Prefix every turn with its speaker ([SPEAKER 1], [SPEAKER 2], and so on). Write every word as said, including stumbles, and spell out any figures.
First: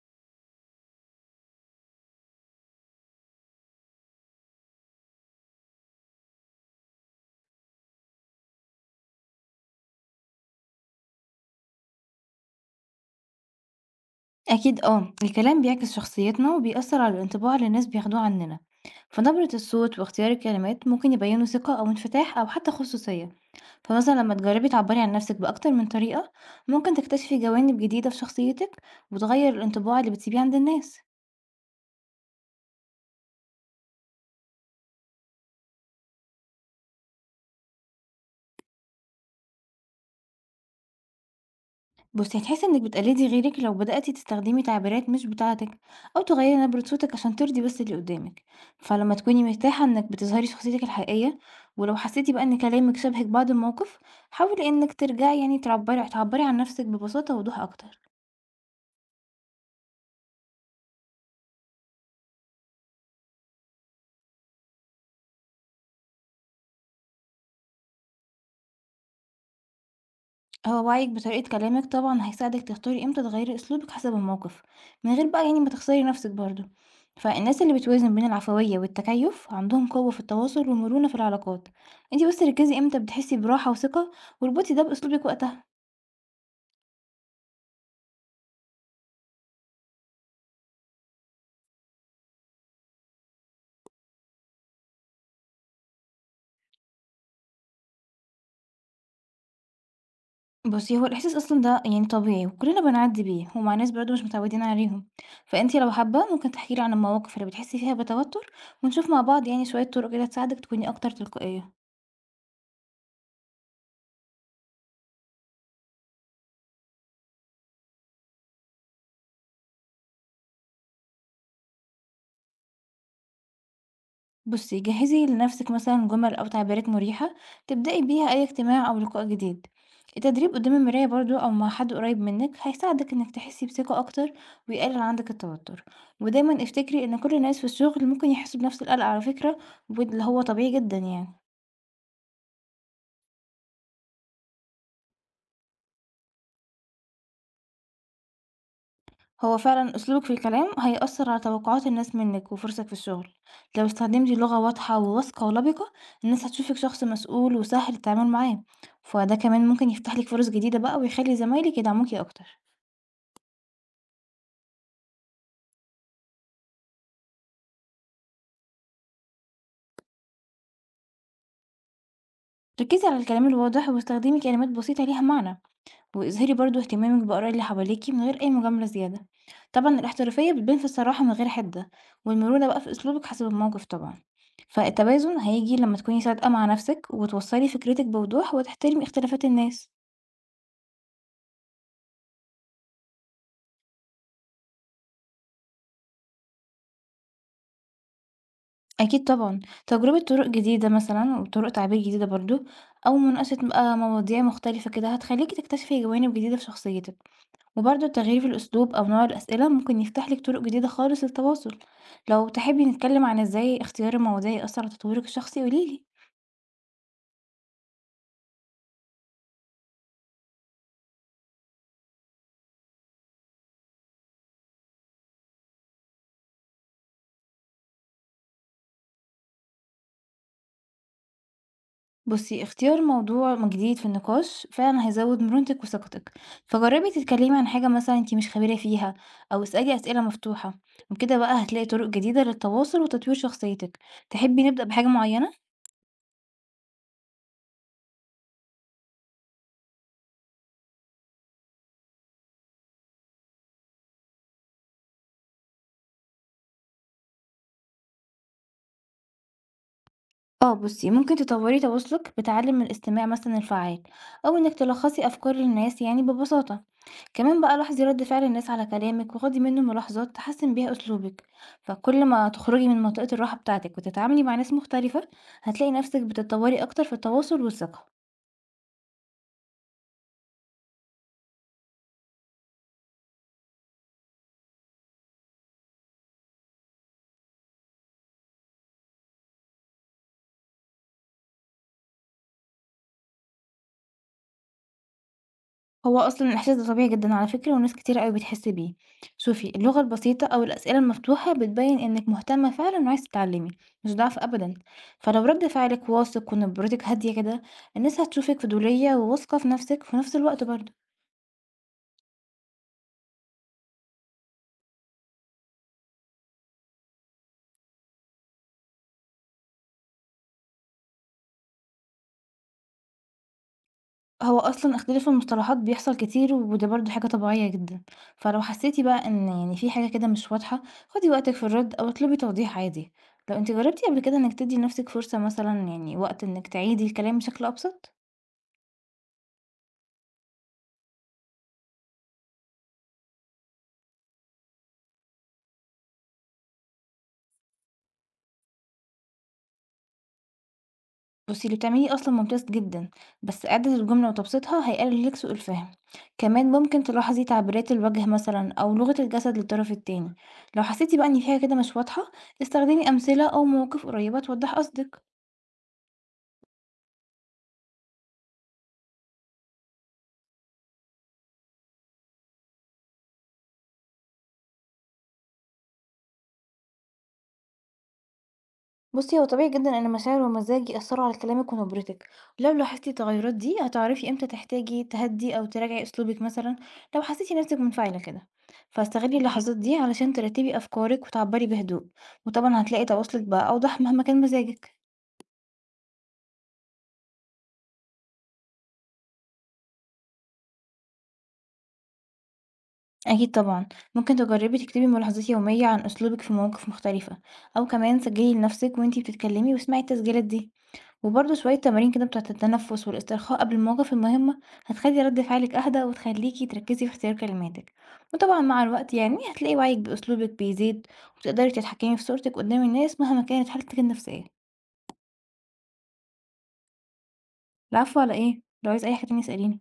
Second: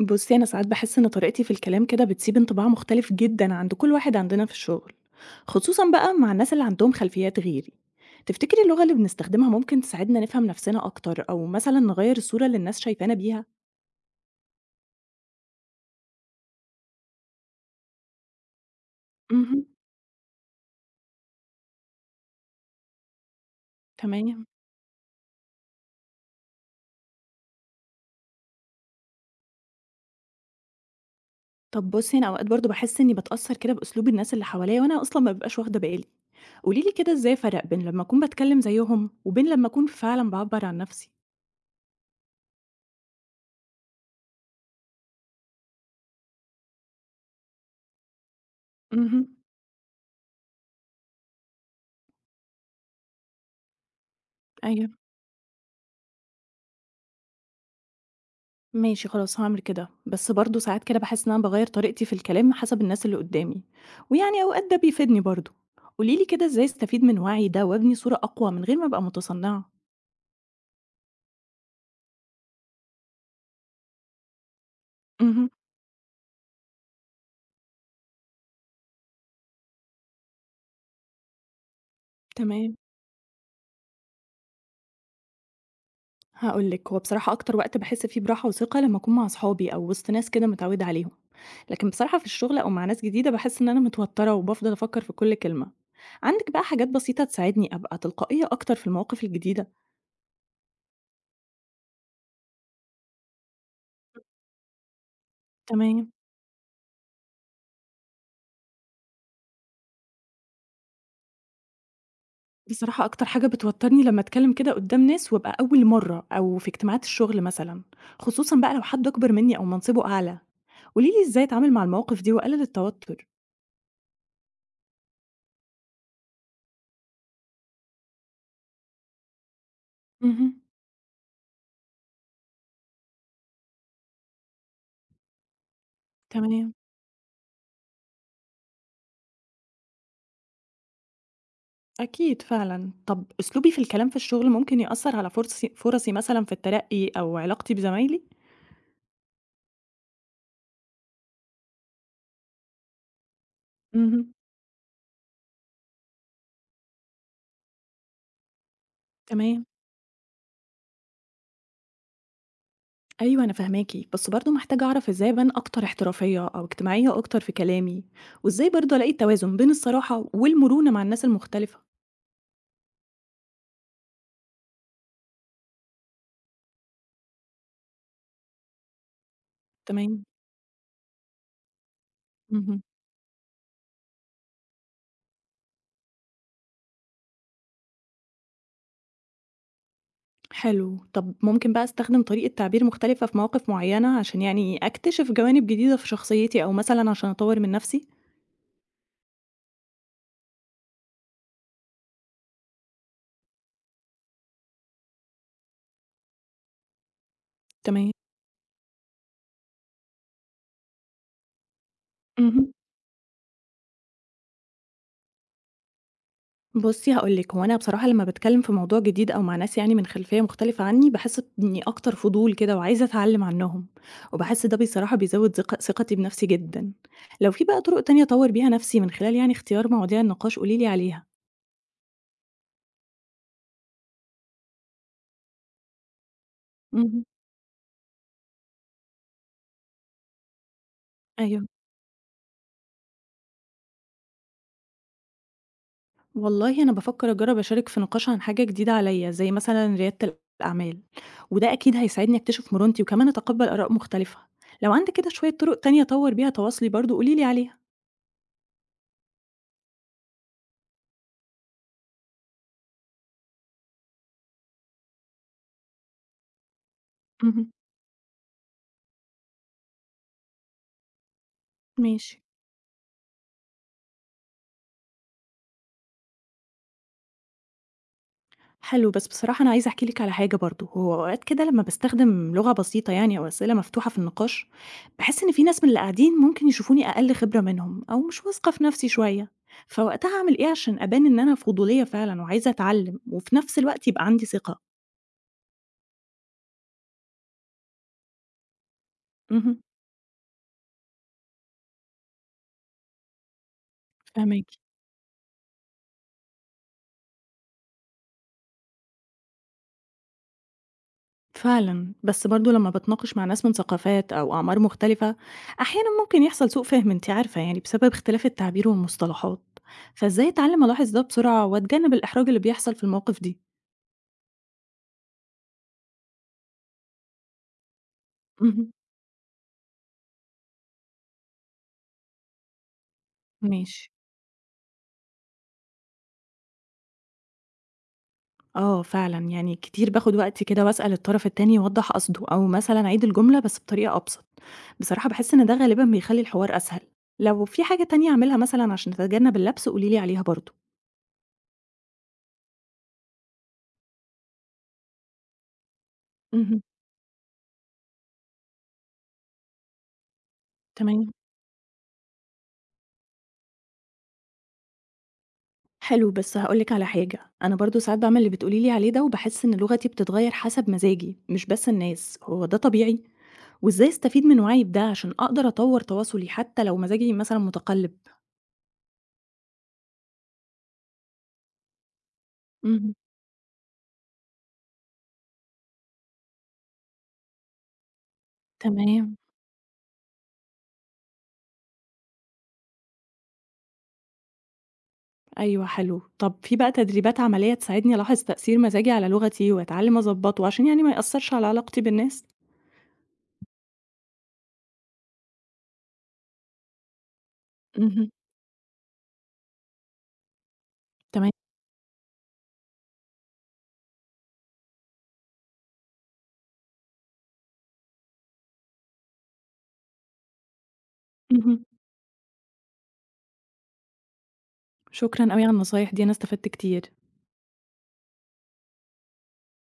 [SPEAKER 1] بُصّي، أنا ساعات باحس إن طريقتي في الكلام كده بتسيب انطباع مختلف جدًا عند كل واحد عندنا في الشغل، خصوصًا بقى مع الناس اللي عندهم خلفيات غيري. تفتكري اللغة اللي بنستخدمها ممكن تساعدنا نفهم نفسنا أكتر أو مثلًا نغيّر الصورة اللي الناس شايفانا بيها؟
[SPEAKER 2] أكيد، آه الكلام بيعكس شخصيتنا وبيأثر على الانطباع اللي الناس بياخدوه عننا. فنبرة
[SPEAKER 1] اهم،
[SPEAKER 2] الصوت واختيار الكلمات ممكن يبينوا ثقة أو انفتاح أو حتى خصوصية. فمثلا لما
[SPEAKER 1] تمام.
[SPEAKER 2] تجربي تعبري عن نفسك بأكتر من طريقة، ممكن تكتشفي جوانب جديدة في شخصيتك وتغير الانطباع اللي بتسيبيه عند الناس.
[SPEAKER 1] طب بُصّي، أنا أوقات برضه باحس إني باتأثّر كده بأسلوب الناس اللي حواليّا وأنا أصلًا ما بابقاش واخدة بالي. قولي لي كده إزاي أفرّق بين لمّا أكون باتكلم زيّهم وبين لمّا أكون فعلًا باعبّر عن نفسي؟
[SPEAKER 2] بصي، هتحسي انك بتقلدي غيرك لو بدأتي تستخدمي تعبيرات مش بتاعتك او تغيري نبرة صوتك عشان ترضي بس اللي قدامك. فلما
[SPEAKER 1] اهم،
[SPEAKER 2] تكوني مرتاحة انك بتظهري شخصيتك الحقيقية ولو حسيتي بقى ان كلامك شبهك بعد الموقف، حاولي
[SPEAKER 1] أيوه.
[SPEAKER 2] انك ترجعي يعني تعبري تعبري عن نفسك ببساطة ووضوح اكتر.
[SPEAKER 1] ماشي خلاص هاعمل كده، بس برضه ساعات كده باحس إن أنا باغيّر طريقتي في الكلام حسب الناس اللي قدّامي، ويعني أوقات ده بيفيدني برضه. قولي لي كده إزاي أستفيد من وعيي ده وأبني صورة أقوى من غير ما أبقى متصنعة؟
[SPEAKER 2] هو وعيك بطريقة كلامِك طبعًا هيساعدِك تختاري إمتى تغيّري أسلوبِك حسب الموقف، من غير بقى
[SPEAKER 1] اهم،
[SPEAKER 2] يعني ما تخسري نفسِك برضه. فالناس اللي بتوازن بين العفوية والتكيُّف عندهم قوة في التواصل ومرونة في العلاقات، أنتِ بس
[SPEAKER 1] تمام.
[SPEAKER 2] ركّزي إمتى بتحسي براحة وثقة واربطي ده بأسلوبِك وقتها.
[SPEAKER 1] هاقول لِك، هو بصراحة أكتر وقت باحس فيه براحة وثقة لمّا أكون مع صحابي أو وسط ناس كده متعودة عليهم، لكن بصراحة في الشغل أو مع ناس جديدة باحس إن أنا متوترة وبافضل أفكر في كل كلمة. عندِك بقى حاجات بسيطة تساعدني أبقى تلقائية أكتر في المواقف الجديدة؟
[SPEAKER 2] بُصّي، هو الإحساس أصلًا ده يعني طبيعي وكلنا بنعدّي بيه ومع ناس برضه مش متعودين عليهم، فأنتِ لو
[SPEAKER 1] تمام.
[SPEAKER 2] حابة ممكن تحكي لي عن المواقف اللي بتحسي فيها بتوتر ونشوف مع بعض يعني شوية طُرق كده تساعدِك تكوني أكتر تلقائية.
[SPEAKER 1] بصراحة أكتر حاجة بتوتّرني لمّا أتكلّم كده قدّام ناس وأبقى أول مرّة أو في اجتماعات الشغل مثلًا، خصوصًا بقى لو حد أكبر منّي أو منصبه أعلى. قولي لي إزاي أتعامل مع المواقف دي وأقلل التوتّر؟
[SPEAKER 2] بصي، جهزي لنفسك مثلا جمل أو تعبيرات مريحة تبدأي بيها أي اجتماع أو لقاء جديد. التدريب
[SPEAKER 1] اهم.
[SPEAKER 2] قدام المراية برضو أو مع حد قريب منك هيساعدك إنك تحسي بثقة أكتر ويقلل عندك التوتر. ودايما
[SPEAKER 1] تمام،
[SPEAKER 2] افتكري إن كل الناس في الشغل ممكن يحسوا بنفس القلق على فكرة، واللي هو طبيعي جدا يعني.
[SPEAKER 1] أكيد فعلًا. طَب أسلوبي في الكلام في الشغل ممكن يأثّر على فرصي فرصي مثلًا في الترقّي أو علاقتي بزمايلي؟
[SPEAKER 2] هو فعلًا أسلوبِك في الكلام هيأثّر على توقعات الناس منِّك وفرصِك في الشغل، لو استخدمتِ
[SPEAKER 1] اهم.
[SPEAKER 2] لغة واضحة وواثقة ولبِقة، الناس هتشوفِك شخص مسؤول وسهل التعامل معاه، فده
[SPEAKER 1] تمام،
[SPEAKER 2] كمان ممكن يفتح لِك فرص جديدة بقى ويخلّي زمايلِك يدعموكِ أكتر.
[SPEAKER 1] أيوه أنا فاهماكِ، بس برضه محتاجة أعرف إزاي أبان أكتر احترافية أو اجتماعية أكتر في كلامي، وإزاي برضه ألاقي التوازن بين الصراحة والمرونة مع الناس المختلفة؟
[SPEAKER 2] ركّزي على الكلام الواضح واستخدمي كلمات بسيطة ليها معنى. واظهري برضه اهتمامِك بآراء اللي حواليكِ من غير أي مجاملة زيادة. طبعًا
[SPEAKER 1] تمام،
[SPEAKER 2] الاحترافية بتبان في الصراحة من غير حِدة، والمرونة بقى
[SPEAKER 1] اهم.
[SPEAKER 2] في أسلوبِك حسب الموقف طبعًا. فالتوازن هييجي لمّا تكوني صادقة مع نَفْسِك، وتوصّلي فكرتِك بوضوح، وتحترمي اختلافات الناس.
[SPEAKER 1] حلو. طب ممكن بقى أستخدم طريقة تعبير مختلفة في مواقف معيّنة عشان يعني أكتشف جوانب جديدة في شخصيتي أو مثلًا عشان أطوّر من نفسي؟
[SPEAKER 2] أكيد طبعًا، تجربة طرق جديدة مثلًا وطرق تعبير جديدة برضه، أو مناقشة بقى مواضيع مختلفة كده، هتخلّيكِ تكتشفي جوانب جديدة في شخصيتِك. وبرضه
[SPEAKER 1] تمام.
[SPEAKER 2] التغيير في الأسلوب أو نوع الأسئلة ممكن يفتح لك طرق جديدة خالص للتواصل. لو
[SPEAKER 1] اهم.
[SPEAKER 2] تحبي نتكلم عن ازاي اختيار المواضيع يأثر على تطويرك الشخصي قوليلي.
[SPEAKER 1] بُصّي هاقول لِك، هو أنا بصراحة لمّا باتكلّم في موضوع جديد أو مع ناس يعني من خلفية مختلفة عنّي، باحس إنّي أكتر فضول كده وعايزة أتعلّم عنّهم، وباحس ده بصراحة بيزوّد ثق ثقتي بنفسي جدًا. لو في بقى طُرق تانية أطوّر بيها نفسي من خلال يعني اختيار مواضيع النقاش قولي لي عليها.
[SPEAKER 2] بصي، اختيار موضوع جديد في النقاش فعلا هيزود مرونتك وثقتك. فجربي
[SPEAKER 1] اهم.
[SPEAKER 2] تتكلمي عن حاجة مثلا انتي مش خبيرة فيها أو اسألي أسئلة مفتوحة، وبكده بقى
[SPEAKER 1] أيوه.
[SPEAKER 2] هتلاقي طرق جديدة للتواصل وتطوير شخصيتك. تحبي نبدأ بحاجة معينة؟
[SPEAKER 1] والله أنا بافكر أجرّب أشارك في نقاش عن حاجة جديدة عليَّ، زي مثلًا ريادة الأعمال، وده أكيد هيساعدني أكتشف مرونتي وكمان أتقبّل آراء مختلفة. لو عندك كده شوية طُرق تانية أطوّر بيها تواصلي برضه قولي لي عليها.
[SPEAKER 2] اه، بصي ممكن تطوري تواصلك بتعلم الاستماع مثلا الفعال او انك تلخصي افكار الناس يعني ببساطة. كمان
[SPEAKER 1] اهم،
[SPEAKER 2] بقى لاحظي رد فعل الناس على كلامك وخدي منه ملاحظات تحسن بيها اسلوبك. فكل
[SPEAKER 1] ماشي.
[SPEAKER 2] ما تخرجي من منطقة الراحة بتاعتك وتتعاملي مع ناس مختلفة، هتلاقي نفسك بتتطوري اكتر في التواصل والثقة.
[SPEAKER 1] حلو، بس بصراحة أنا عايزة أحكي لِك على حاجة برضه، هو أوقات كده لمّا باستخدم لغة بسيطة يعني أو أسئلة مفتوحة في النقاش، باحس إن في ناس من اللي قاعدين ممكن يشوفوني أقل خبرة منهم أو مش واثقة في نفسي شوية، فوقتها أعمل إيه عشان أبان إن أنا فضولية فعلًا وعايزة أتعلم وفي نفس الوقت يبقى عندي ثقة؟
[SPEAKER 2] هو أصلًا الإحساس ده طبيعي جدًا على فكرة، وناس كتيرة أوي بتحس بيه. شوفي،
[SPEAKER 1] اهم.
[SPEAKER 2] اللغة البسيطة أو الأسئلة المفتوحة بتبين إنِك مهتمة فعلًا وعايزة تتعلمي، مش ضعف
[SPEAKER 1] فاهماكِ،
[SPEAKER 2] أبدًا. فلو رد فعلك واثق ونبرتِك هادية كده، الناس هتشوفِك فضولية وواثقة في نفسِك في نفس الوقت برضه.
[SPEAKER 1] فعلًا، بس برضه لمّا باتناقش مع ناس من ثقافات أو أعمار مختلفة، أحيانًا ممكن يحصل سوء فهم أنتِ عارفة يعني بسبب اختلاف التعبير والمصطلحات، فإزاي أتعلم ألاحظ ده بسرعة وأتجنب الإحراج اللي بيحصل في المواقف دي؟
[SPEAKER 2] هو أصلًا اختلاف المصطلحات بيحصل كتير، وده برضه حاجة طبيعية جدًا. فلو
[SPEAKER 1] اهم،
[SPEAKER 2] حسيتِ بقى إن يعني في حاجة كده مش واضحة، خدي وقتِك في الرد أو اطلبي توضيح عادي. لو أنتِ جربتِ
[SPEAKER 1] ماشي،
[SPEAKER 2] قبل كده إنِك تدي لنفسِك فرصة مثلًا يعني وقت إنِك تعيدي الكلام بشكل أبسط؟
[SPEAKER 1] آه فعلًا، يعني كتير باخد وقتي كده وأسأل الطرف التاني يوضّح قصده، أو مثلًا أعيد الجملة بس بطريقة أبسط، بصراحة باحس إن ده غالبًا بيخلّي الحوار أسهل، لو في حاجة تانية أعملها مثلًا عشان أتجنب اللبس قولي لي عليها برضه.
[SPEAKER 2] بُصّي، اللي بتعمليه أصلًا ممتاز جدًا، بس إعادة الجملة وتبسيطها هيقلل لِك سوء الفهم. كمان
[SPEAKER 1] اهم،
[SPEAKER 2] ممكن تلاحظي تعبيرات الوجه مثلًا أو لغة الجسد للطرف التاني. لو حسيتِ بقى
[SPEAKER 1] تمام.
[SPEAKER 2] إن فيها كده مش واضحة، استخدمي أمثلة أو مواقف قريبة توضح قصدِك.
[SPEAKER 1] حلو، بس هاقول لِك على حاجة، أنا برضه ساعات باعمل اللي بتقولي لي عليه ده وباحس إن لغتي بتتغيّر حسب مزاجي مش بس الناس، هو ده طبيعي؟ وإزاي أستفيد من وعيي بده عشان أقدر أطوّر تواصلي حتى لو مزاجي مثلًا متقلِّب؟
[SPEAKER 2] بُصّي، هو طبيعي جدًا إن المشاعر والمزاج يأثروا على كلامِك ونبرتِك. لو لاحظتِ
[SPEAKER 1] اهم،
[SPEAKER 2] التغيرات دي، هتعرفي إمتى تحتاجي تهدّي أو تراجعي أسلوبِك مثلًا لو حسيتِ نفسِك منفعلة كده.
[SPEAKER 1] تمام،
[SPEAKER 2] فاستغلي اللحظات دي علشان ترتبي أفكارِك وتعبّري بهدوء، وطبعًا هتلاقي تواصلِك بقى أوضح مهما كان مزاجِك.
[SPEAKER 1] أيوه حلو. طب في بقى تدريبات عملية تساعدني ألاحظ تأثير مزاجي على لغتي وأتعلّم أضبّطه عشان يعني ما يأثّرش على علاقتي بالناس؟
[SPEAKER 2] أكيد طبعًا، ممكن تجربي تكتبي ملاحظات يومية عن أسلوبِك في مواقف مختلفة، أو كمان
[SPEAKER 1] اهم،
[SPEAKER 2] سجلي لنفسِك وأنتِ بتتكلمي واسمعي التسجيلات دي،
[SPEAKER 1] تمام،
[SPEAKER 2] وبرضه شوية تمارين كده بتاعة التنفس والاسترخاء قبل المواقف المهمة، هتخلي رد فعلِك أهدى وتخليكِ تركزي في اختيار كلماتِك، وطبعًا مع الوقت يعني هتلاقي وعيِك بأسلوبِك بيزيد، وتقدري
[SPEAKER 1] اهم.
[SPEAKER 2] تتحكمي في صورتِك قدام الناس مهما كانت حالتِك النفسية.
[SPEAKER 1] شكرًا أوي على النصايح دي، أنا استفدت كتير.
[SPEAKER 2] العفو على إيه؟ لو عايزة أي حاجة تانية اسأليني.